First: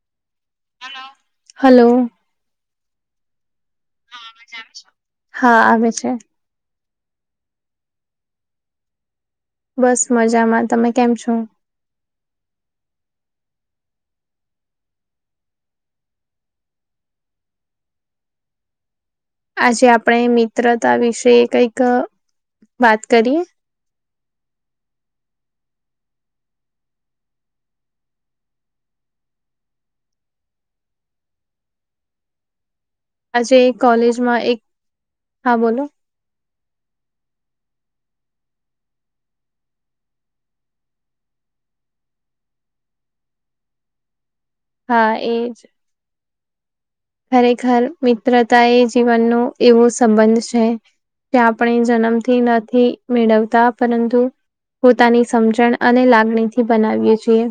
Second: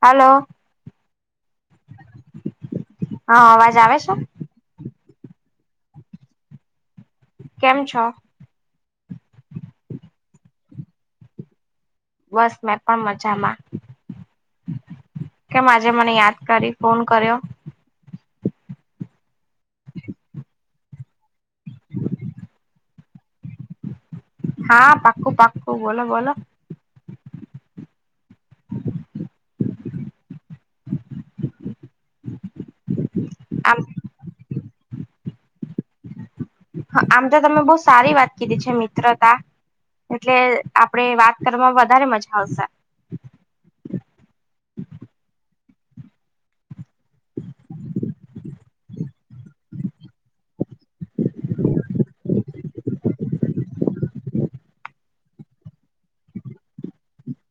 હાલો hello હા અવાજ આવે છે હા આવે છે કેમ છો બસ મજામાં તમે કેમ છો બસ મેં પણ મજામાં કેમ આજે મને યાદ કરી ફોન કર્યો આજે આપડે મિત્રતા વિશે કંઈક વાત કરીએ હા પાકું પાકું બોલો બોલો આજે આમ કોલેજમાં એક હા બોલો હ આમ તો તમે બહુ સારી વાત કીધી છે મિત્રતા એટલે આપડે વાત કરવામાં વધારે મજા આવશે હા એજ ખરેખર મિત્ર તા એ જીવનનો એવો સંબંધ છે તે આપણે જન્મથી નથી મેળવતા પરંતુ પોતાની સમજણ અને લાગણી થી બનાવીએ છીએ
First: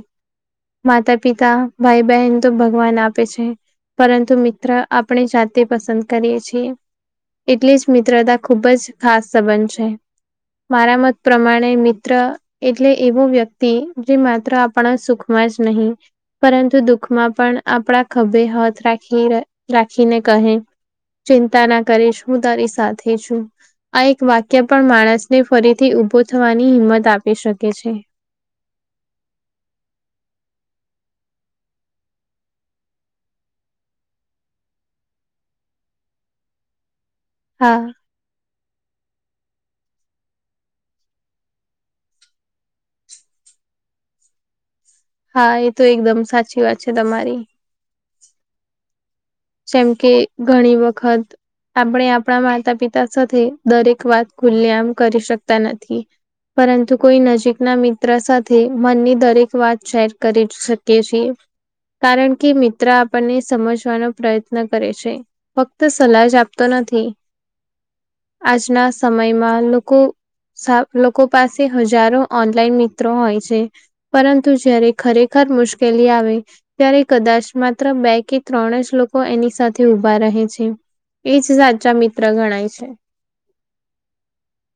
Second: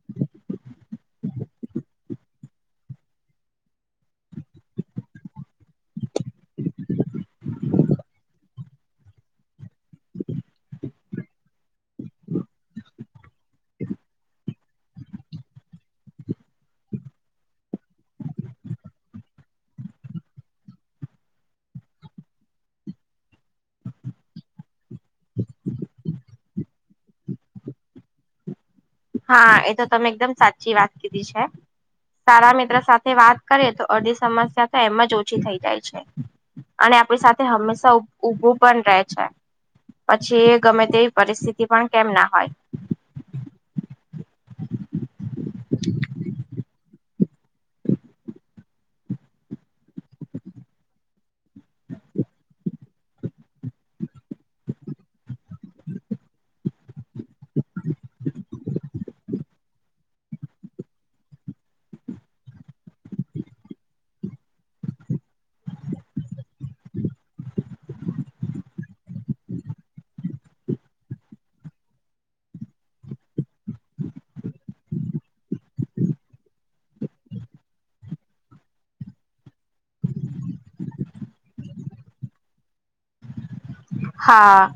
માતા પિતા ભાઈ બહેન તો ભગવાન આપે છે પરં તો મિત્ર આપણે જાતે પસંદ કરીએ છીએ એટલેજ મિત્રતા ખૂબ જ ખાસ સંબંધ છે મારા મત પ્રમાણે મિત્ર એટલે એવો વ્યક્તિ જે માત્ર આપણા સુખમાં જ નહીં પરંતુ દુઃખમાં પણ આપડા ખભે હાથ રાખી રાખીને કહે ચિંતા ના કરીશ હું તારી સાથે છું આ એક વાક્ય પણ માણસને ફરીથી ઊભો થવાની હિંમત આપી શકે છે હા એ તો તમે એકદમ સાચી વાત કીધી છે સારા મિત્ર સાથે વાત કરીએ તો અડધી સમસ્યા તો એમ જ ઓછી થઇ જાય છે અને આપડી સાથે હા હંમેશા ઉ ઉભું પણ રહે છે પછી ગમે તેવી પરિસ્થિતિ પણ કેમ ના હોય હા એ તો એકદમ સાચી વાત છે તમારી જેમ કે ઘણી વખત આપડે આપડા માતા પિતા સાથે દરેક વાત ખુલે આમ કરી શકતા નથી પરંતુ કોઈ નજીકના મિત્ર સાથે મનની દરેક વાત શેર કરી શકીએ છે કારણ કે મિત્ર આપણને સમજવાનો પ્રયત્ન કરે છે ફક્ત સલાહ જ આપતો નથી આજના સમય માં લોકો સાફ લોકો પાસે હજારો ઓનલાઈન મિત્રો હોય છે પરંતુ જયારે ખરેખર મુશ્કેલી આવે ત્યારે કદાચ માત્ર બે કે ત્રણ જ લો કો એની સાથે ઊભા રહે છે એજ સાચા મિત્ર ગણાય છે હા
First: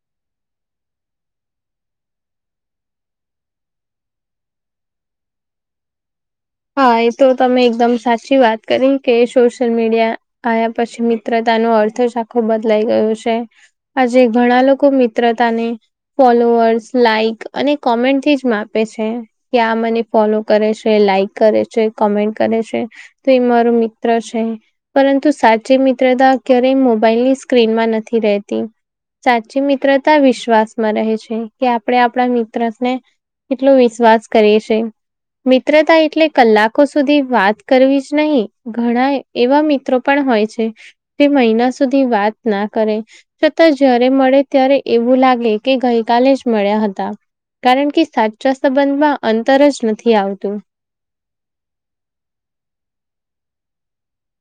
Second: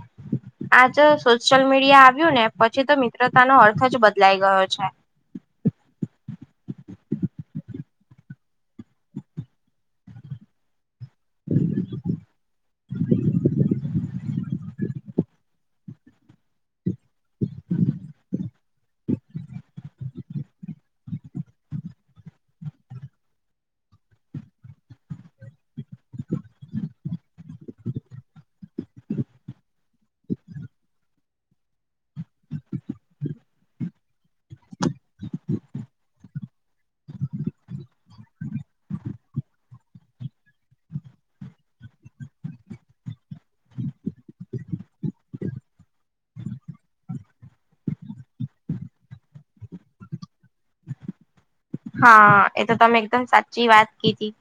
આ જે સોશિયલ મીડિયા આવ્યું ને પછી તો મિત્રતા નો અર્થ જ બદલાઈ ગયો છે હા એ તો તમે એકદમ સાચી વાત કરી કે સોશિયલ મીડિયા આયા પછી મિત્રતાનો અર્થ જ આખો બદલાઈ ગયો છે આજે ઘણા લોકો મિત્રતાને ફોલોઅર્સ લાાઈક અને કોમેન્ટ થીજ માપે છે કે આ મને ફોલો કરે છે લાઈક કરે છે કોમેન્ટ કરે છે તે મારો મિત્ર છે પરંતુ સાચી મિત્રતા ક્યારેય મોબાઈલની સ્ક્રીન માં નથી રહેતી સાચી મિત્રતા વિશ્વાસમાં રહે છે કે આપડે આપડા મિત્ર ને કેટલો વિશ્વાસ કરે છે મિત્રતા એટલે કલાકો સુધી વાત કરવી જ નહી ઘણા એવા મિત્રો પણ હોય છે તે મહિના સુધી વાત ના કરે છતાં જ્યારે મળે ત્યારે એવું લાગે કે ગઈકાલે જ મળ્યા હતા કારણ કે સાચા સંબંધમાં અંતર જ નથી આવતું હા એતો તમે એકદમ સાચી વાત કીધી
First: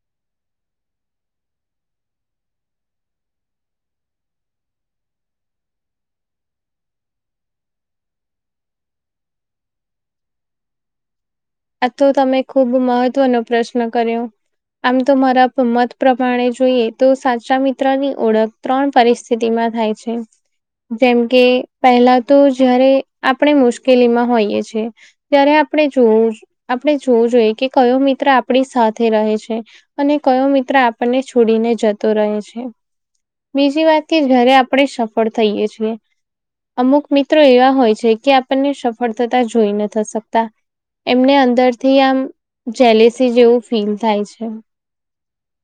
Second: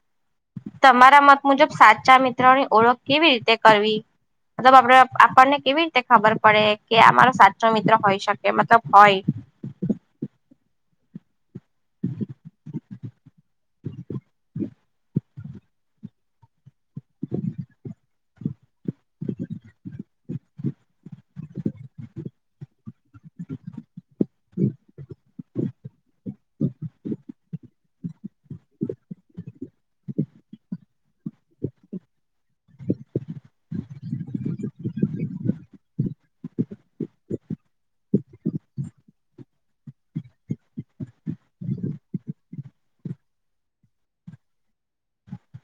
તમારા મત મુજબ સાચા મિત્રોની ઓળખ કેવી રીતે કરવી? મતલબ આપડે આપણને કેવી રીતે ખબર પડે કે આ મારો સાચો મિત્ર હોઈ શકે મતલબ હોય? આ તો તમે ખુબ મહત્વનો પ્રશ્ન કર્યો. આમ તો મારા મ મત પ્રમાણે જોઈએ તો સાચા મિત્ર ની ઓળખ ત્રણ પરિસ્થિતિમાં થાય છે જેમ કે પહેલા તો જયારે આપણે મુશ્કેલીમાં હોઈએ છે જ્યારે આપણે જોવું આપણે જોવું જોઈએ કે કયો મિત્ર આપણી સાથે રહે છે. અને કયો મિત્ર આપણને છોડીને જતો રહે છે. બીજી વાત કે જ્યારે આપણેે સફળ થઈએ છીએ. અમુક મિત્રો એવા હોય છે કે આપણને સફળ થતા જોઈ નથી શકતા. એમને અંદર થી આમ જેલેસી જેવું ફીલ થાય છે.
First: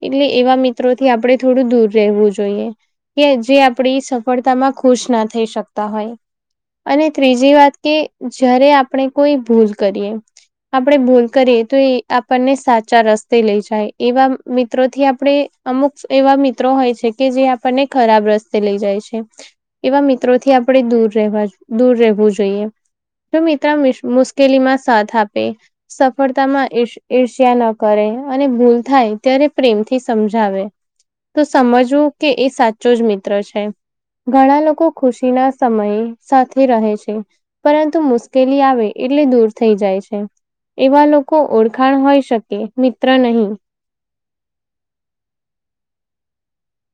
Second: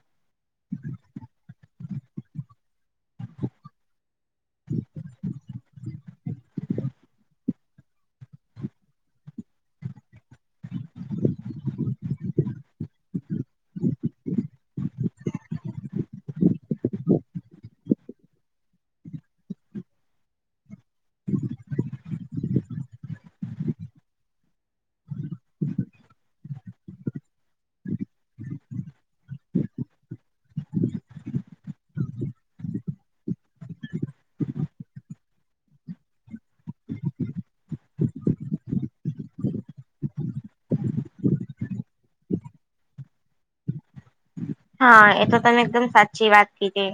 એટલે એવા મિત્રોથી આપડણે થોડું દૂર રહેવું જોઈએ. કે જે આપડી સફળતા માં ખુશ ના થઈ શકતા હોય. અને ત્રીજી વાત કે જ્યારે આપણે કોઈ ભૂલ કરીએ. આપણે ભૂલ કરીએ તો એ આપણને સાચા રસ્તે લઈ જાય એવા મિત્રોથી આપણે. અમુક એવા મિત્રો હોય છે કે જે આપણને ખરાબ રસ્તે લઈ જાય છે. એવા મિત્રોથી આપણે દૂર રહેવા દૂર રહેવું જોઈએ. જો મિત્ર મિસ મુશ્કેલી માં સાથ આપે સફળતા માં ઇર્ષ્ ઈર્ષ્યા ન કરે અને ભૂલ થાય ત્યારે પ્રેમથી સમજાવે. તો સમજવું કે એ સાચો જ મિત્ર છે. ઘણા લોકો ખુશી ના સમય સાથે રહે છે પરંતુ મુશ્કેલી આવે એટલે દૂર થઈ જાય છે. એવા લોકો ઓળખાણ હોય શકે મિત્ર નહીં. હા એ તો તમે એકદમ સાચી વાત કીધી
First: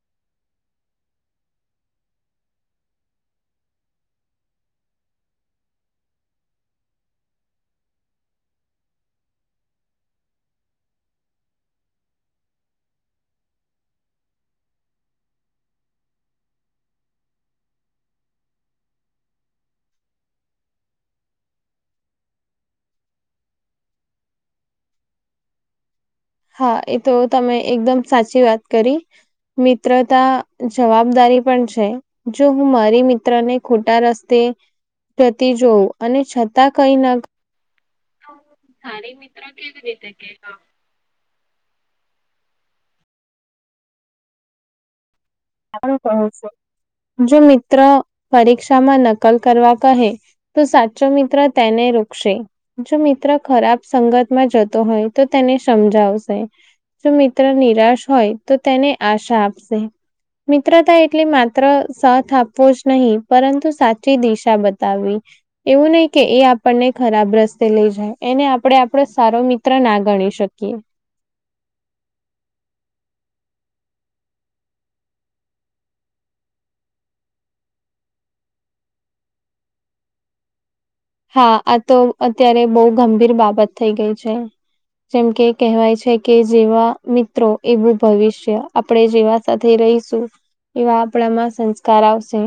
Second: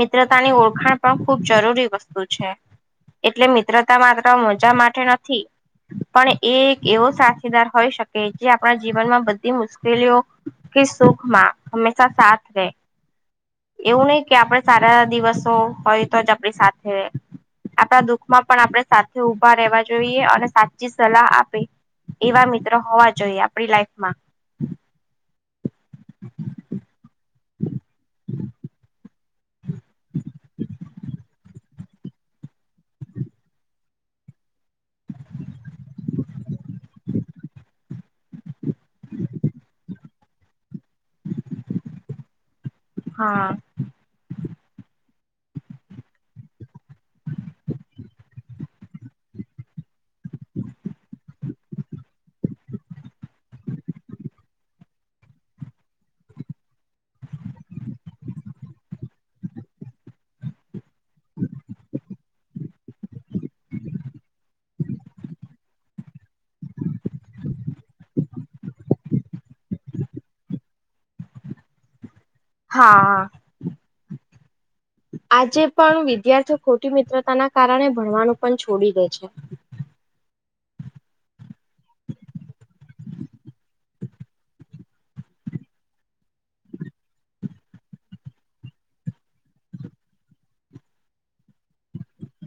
મિત્રતાની ઓળખાણ પણ ખુબ જરૂરી વસ્તુ છે. એટલે મિત્રતા માત્ર મજા માટે નથી. પણ એ એક એવો સાથીદાર હોય શકે જે આપણા જીવનમાં બધી મુશ્કેલીઓ કે સુખ માં હમેશા સાથ રહેે. એવું નહિ કે આપડ સારા દિવસો હોય તો જ આપણી સાથે આપણા દુઃખમાં પણ આપણે સાથે ઉભા રહેવા જોઈએ અને સાચી સલાહ આપે. એવા મિત્રો હોવા જોઈએ આપડી લાઈફમાં. હા એ તો તમે એકદમ સાચી વાત કરી. મિત્રતા જવાબદારી પણ છે. જો હું મારી મિત્ર ને ખોટા રસ્તે જતી જોવું અને છતાં કઈ ના સારી મિત્ર કેવી રીતે કે? હા. જો મિત્ર પરીક્ષામાં નકલ કરવા કહે. તો સાચો મિત્ર તેને રોકશે. જો મિત્ર ખરાબ સંગતમાં જતો હોય તો તેને સમજાવશે. જો મિત્ર નિરાશ હોય તો તેને આશા આપશે. મિત્રતા એટલે માત્ર સાથ આપવો જ નહી પરંતુ સાચી દિશા બતાવવી. એવું નહી કે એ આપણને ખરાબ રસ્તે લઈ જાય, એને આપણે આપણો સારો મિત્ર ના ગણી શકીએ. હા. આજે પણ વિદ્યાર્થીઓ ખોટી મિત્રતાના કારણે ભણવાનું પણ છોડી દે છે. હા આ તો અત્યારે બહુ ગંભીર બાબત થઈ ગઈ છે. જેમ કે કહેવાય છે, કે જેવા મિત્રો એવું ભવિષ્ય આપણે જેવા. સાથે રહીશું એવા આપણામાં સંસ્કાર આવશે.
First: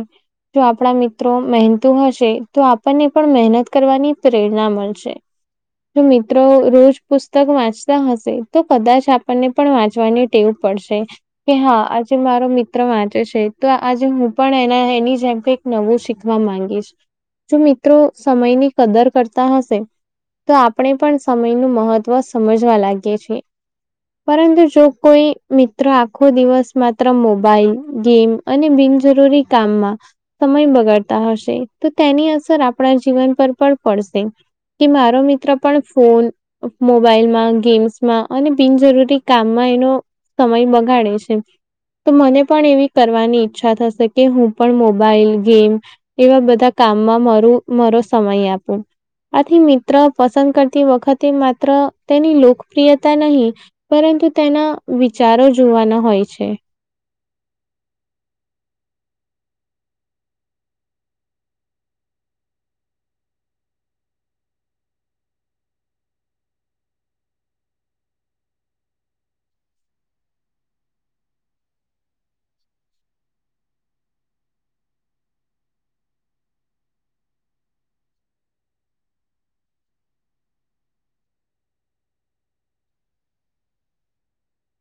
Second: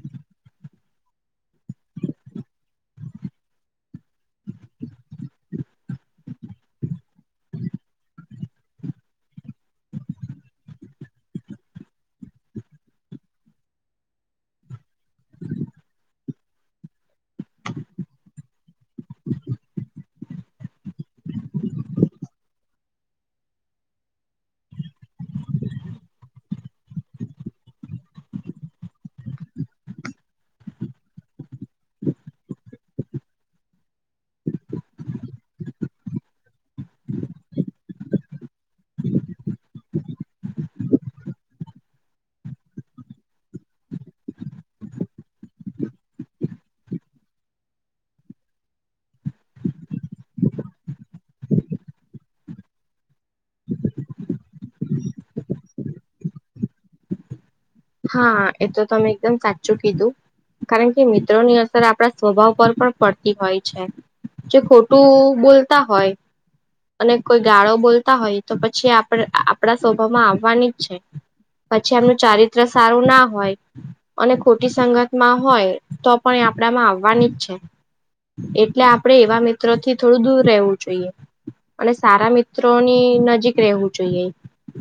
જો આપણા મિત્રો મહેનતું હશે તો આપણને પણ મહેનત કરવાની પ્રેરણા મળશે. જો મિત્રો રોજ પુસ્તક વાંચતા હશે, તો કદાચ આપણને પણ વાંચવાનું ટેવ પડશે. કે હા આજે મારો મિત્ર વાંચે છે, તો આજે હું પણ એ એની જેમે નવું શીખવા માંગીશ જો મિત્રો સમયની કદર કરતા હશે. તો આપણે પણ સમય નું મહત્વ સમજવા લાગીએ છીએ. પરંતુ જો કોઈ મિત્રો આખો દિવસ માત્ર મોબાઈલ, ગેમ, અને બિનજરૂરી કામમાં સમય બગાડતા હશે તો તેની અસર આ આપણા જીવન પર પણ પડશે કે મારો મિત્ર પણ ફોન, મોબાઈલમાં ગેમ્સમાં અને બિનજરૂરી કામમાં એનો સમય બગાડે છે. તો મને પણ એવી કરવાની ઈચ્છા થશે કે હું પણ મોબાઈલ, ગેમ એવા બધા કામમાં મારૂ મારો સમય આપો. આથી મિત્ર પસંદ કરતી વખતે માત્ર તેની લોકપ્રિયતા નહી પરંતુ તેના વિચારો જોવાના હોય છે. હા એ તો તમે એકદમ સાચું કીધું કારણ કે મિત્રોની અસર આપણા સ્વભાવ પર પણ પડતી હોય છે. જે ખોટું બોલતા હોય. અને કોઈ ગાળો બોલતા હોય તો પછી આપણા સ્વભામાં આવવાની જ છે. પછી એમનું ચારિત્ર સારું ના હોય. અને ખોટી સંગત માં હોય તો પણ એ આપડામાં આવવાની જ છે. એટલે આપડે એવા મિત્ર થી થોડું દૂર રહેવું જોઈએ. અને સારા મિત્રોની નજીક રહેવું જોઈએ.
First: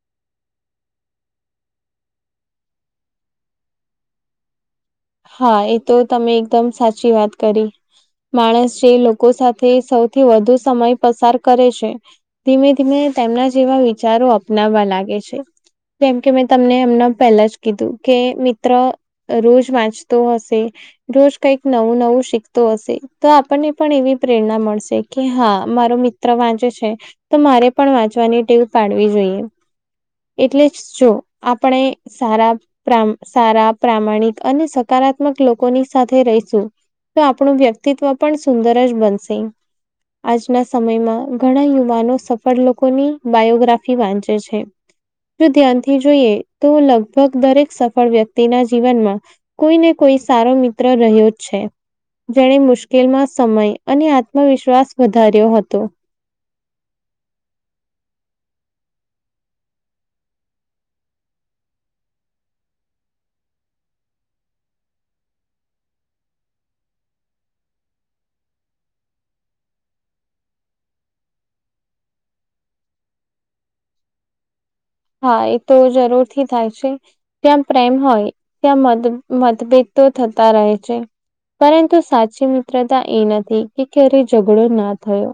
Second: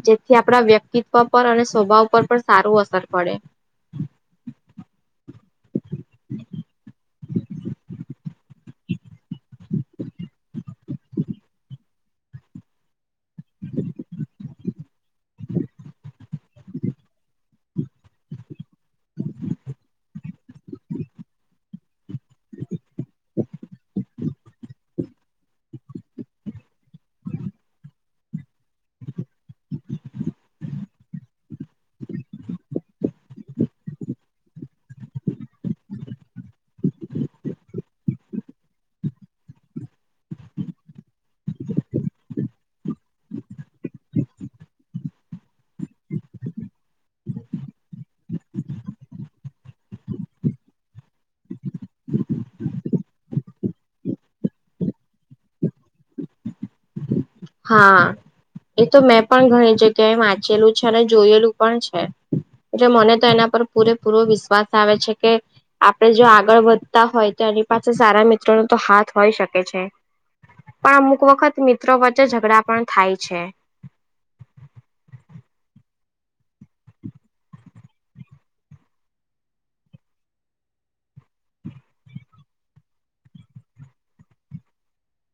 જેથી આપણા વ્યક્તિત્વ પર અને સ્વભાવ પર પણ સારું અસર પડે. હા એ તો તમે એકદમ સાચી વાત કરી. માણસ જે લોકો સાથે સૌથી વધુ સમય પસાર કરે છે. ધીમે ધીમે તેમના જેવા વિચારો અપનાવવા લાગે છે, કેમ કે મે તમને એમના પહેલા જ કીધું કે મિત્ર રોજ વાંચ હશે રોજ કઈક નવું નવું શીખતો હશે તો આપણને પણ એવી, પ્રેરણા મળશે કે હા મારો મિત્ર વાંચે છે. તો મારે પણ વાંચવાની ટેવ પાડવી જોઈએ. એટલે જ જો આપણે સારા પ્રા સારા પ્રામાણિક અને જો હકારાત્મક લોકોની સાથે રહીશું તો આપણું વ્યક્તિત્વ પણ સુંદર જ બનશે. આજના સમયમાં ઘણા યુવાનો સફળ લોકોની બાયોગ્રાફી વાંચે છે. જો ધ્યાનથી જોઈએ તો લગભગ દરેક સફળ વ્યક્તિના જીવનમાં કોઈ ને કોઈ સારો મિત્ર રહ્યો છે જેણે મુશ્કેલમાં સમય અને આત્મવિશ્વાસ વધાર્યો હતો. હા. એ તો મેં પણ ઘણી જગ્યાએ વાંચેલું છે અને જોયેલું પણ છે. એટલે મને તો એના પર પૂરેપૂરો વિશ્વાસ આવે છે કે આપડે જો આગળ વધતા હોય તો એની પાછળ સારા મિત્રો ના તો હાથ હોય શકે છે પણ અમુક વખત મિત્રો વચ્ચે ઝઘડા પણ થાય છે. હા એ તો જરૂર થી થાય છે. ત્યાં પ્રેમ હોય ત્યાં મત મતભેદ તો થતા રહે છે. પરંતુ સાચી મિત્રતા એ નથી કે ક્યારે ઝઘડો ના થયો.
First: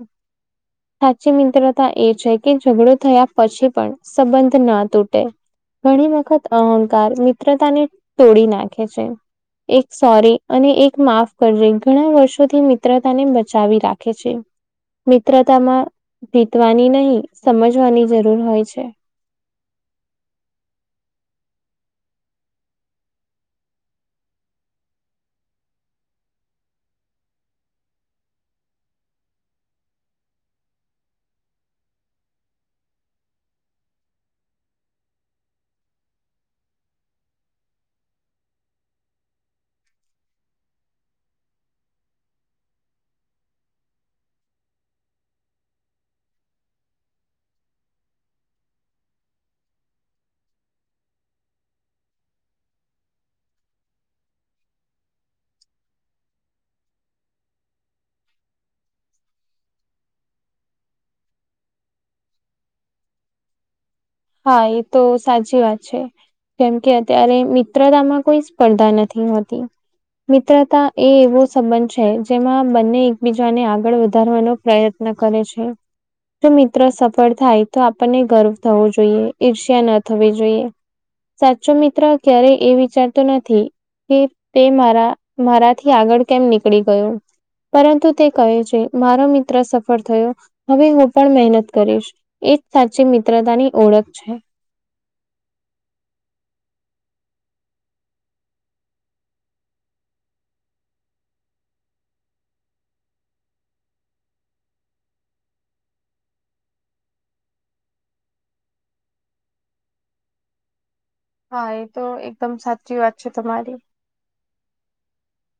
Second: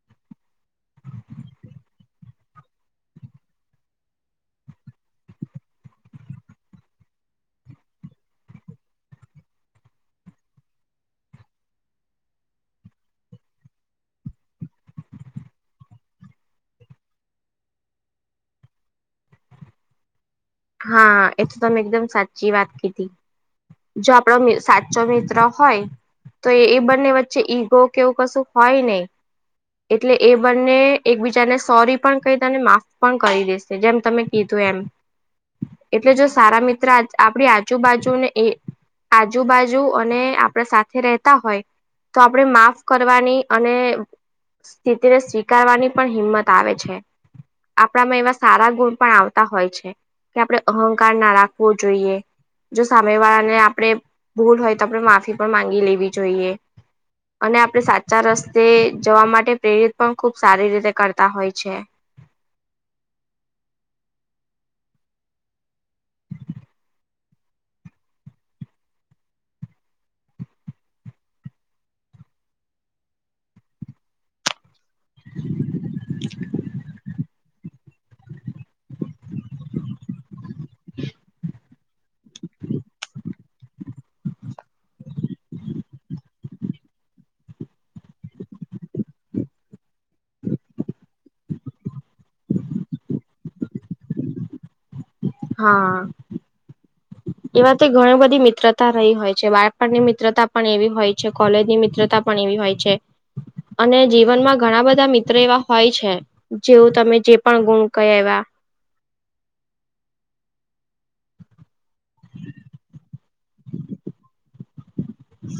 સાચી મિત્રતા એ છે કે ઝઘડો થયા પછી પણ સંબંધ ના તૂટે. ઘણી વખત અહંકાર મિત્રતાને તોડી નાખે છે. એક સોરી અને એક માફ કરજે ઘણા વર્ષોથી મિત્રતાને બચાવી રાખે છે. મિત્રતામાં જીતવાની નહી સમજવાની જરૂર હોય છે. હા એ તો તમે એકદમ સાચી વાત કીધી. જો આપણો સાચો મિત્ર હોય તો એ બંને વચ્ચે ઈગો કેવું કશું હોય નહિ એટલે એ બંને એકબીજાને સોરી પણ કહી દેને માફ પણ કરી દેશે જેમ તમે કીધું એમ એટલે જો સારા મિત્ર આપણી આજુબાજુને એ આજુબાજુ અને આપણા સાથે રહેતા હોય તો આપણે માફ કરવાની અને સ્થિતિને સ્વીકારવાની પણ હિંમત આવે છે. આપણામાં એવા સારા ગુણ પણ આવતા હોય છે. કે આપણે અહંકાર ના રાખવો જોઈએ. જો સામે વાળા ને આપડણે ભૂલ હોય તો આપણે માફી પણ માંગી લેવી જોઈએ. અને આપણે સાચા રસ્તે જવા માટે પ્રેરિત પણ ખુબ સારી રીતે કરતા હોય છે. હા એ તો સાચી વાત છે. કેમ કે અત્યારે મિત્રતામાં કોઈ સ્પર્ધા નથી હોતી. મિત્રતા એ એવો સંબંધ છે જેમાં બંને એકબીજાને આગળ વધારવાનો પ્રયત્ન કરે છે જો મિત્રો સફળ થાય તો આપણને ગર્વ થવો જોઈએ. જોઈએ ઈર્ષ્યા ન થવી જોઈએ સાચો મિત્ર ક્યારેય એ વિચારતો નથી. કે તે મારા મારાથી આગળ કેમ નીકળી ગયો. પરંતુ તે કહે છે મારો મિત્ર સફળ થયો હવે હું પણ મહેનત કરીશ. એજ સાચી મિત્રતાની ઓળખ છે. હા. એવાતે ઘણી બધી મિત્રતા રહી હોય છે બાળપણની મિત્રતા પણ એવી હોય છે કોલેજની મિત્રતા હોય છે અને જીવનમાં ઘણા બધા મિત્ર એવા હોય છે. જેવું તમે જે પણ ગુણ કયા એવા હા એ તો એકદમ સાચી વાત છે તમારી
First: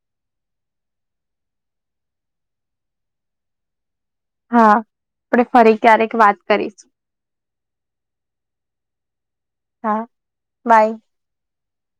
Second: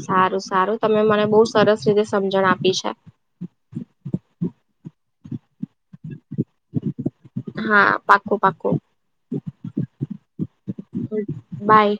સારું સારું તમે મને બહુ સરસ રીતે સમજણ આપી છે. હા આપણે ફરી ક્યારેક વાત કરીશું. હા પાકો પાકો હા બાય બાય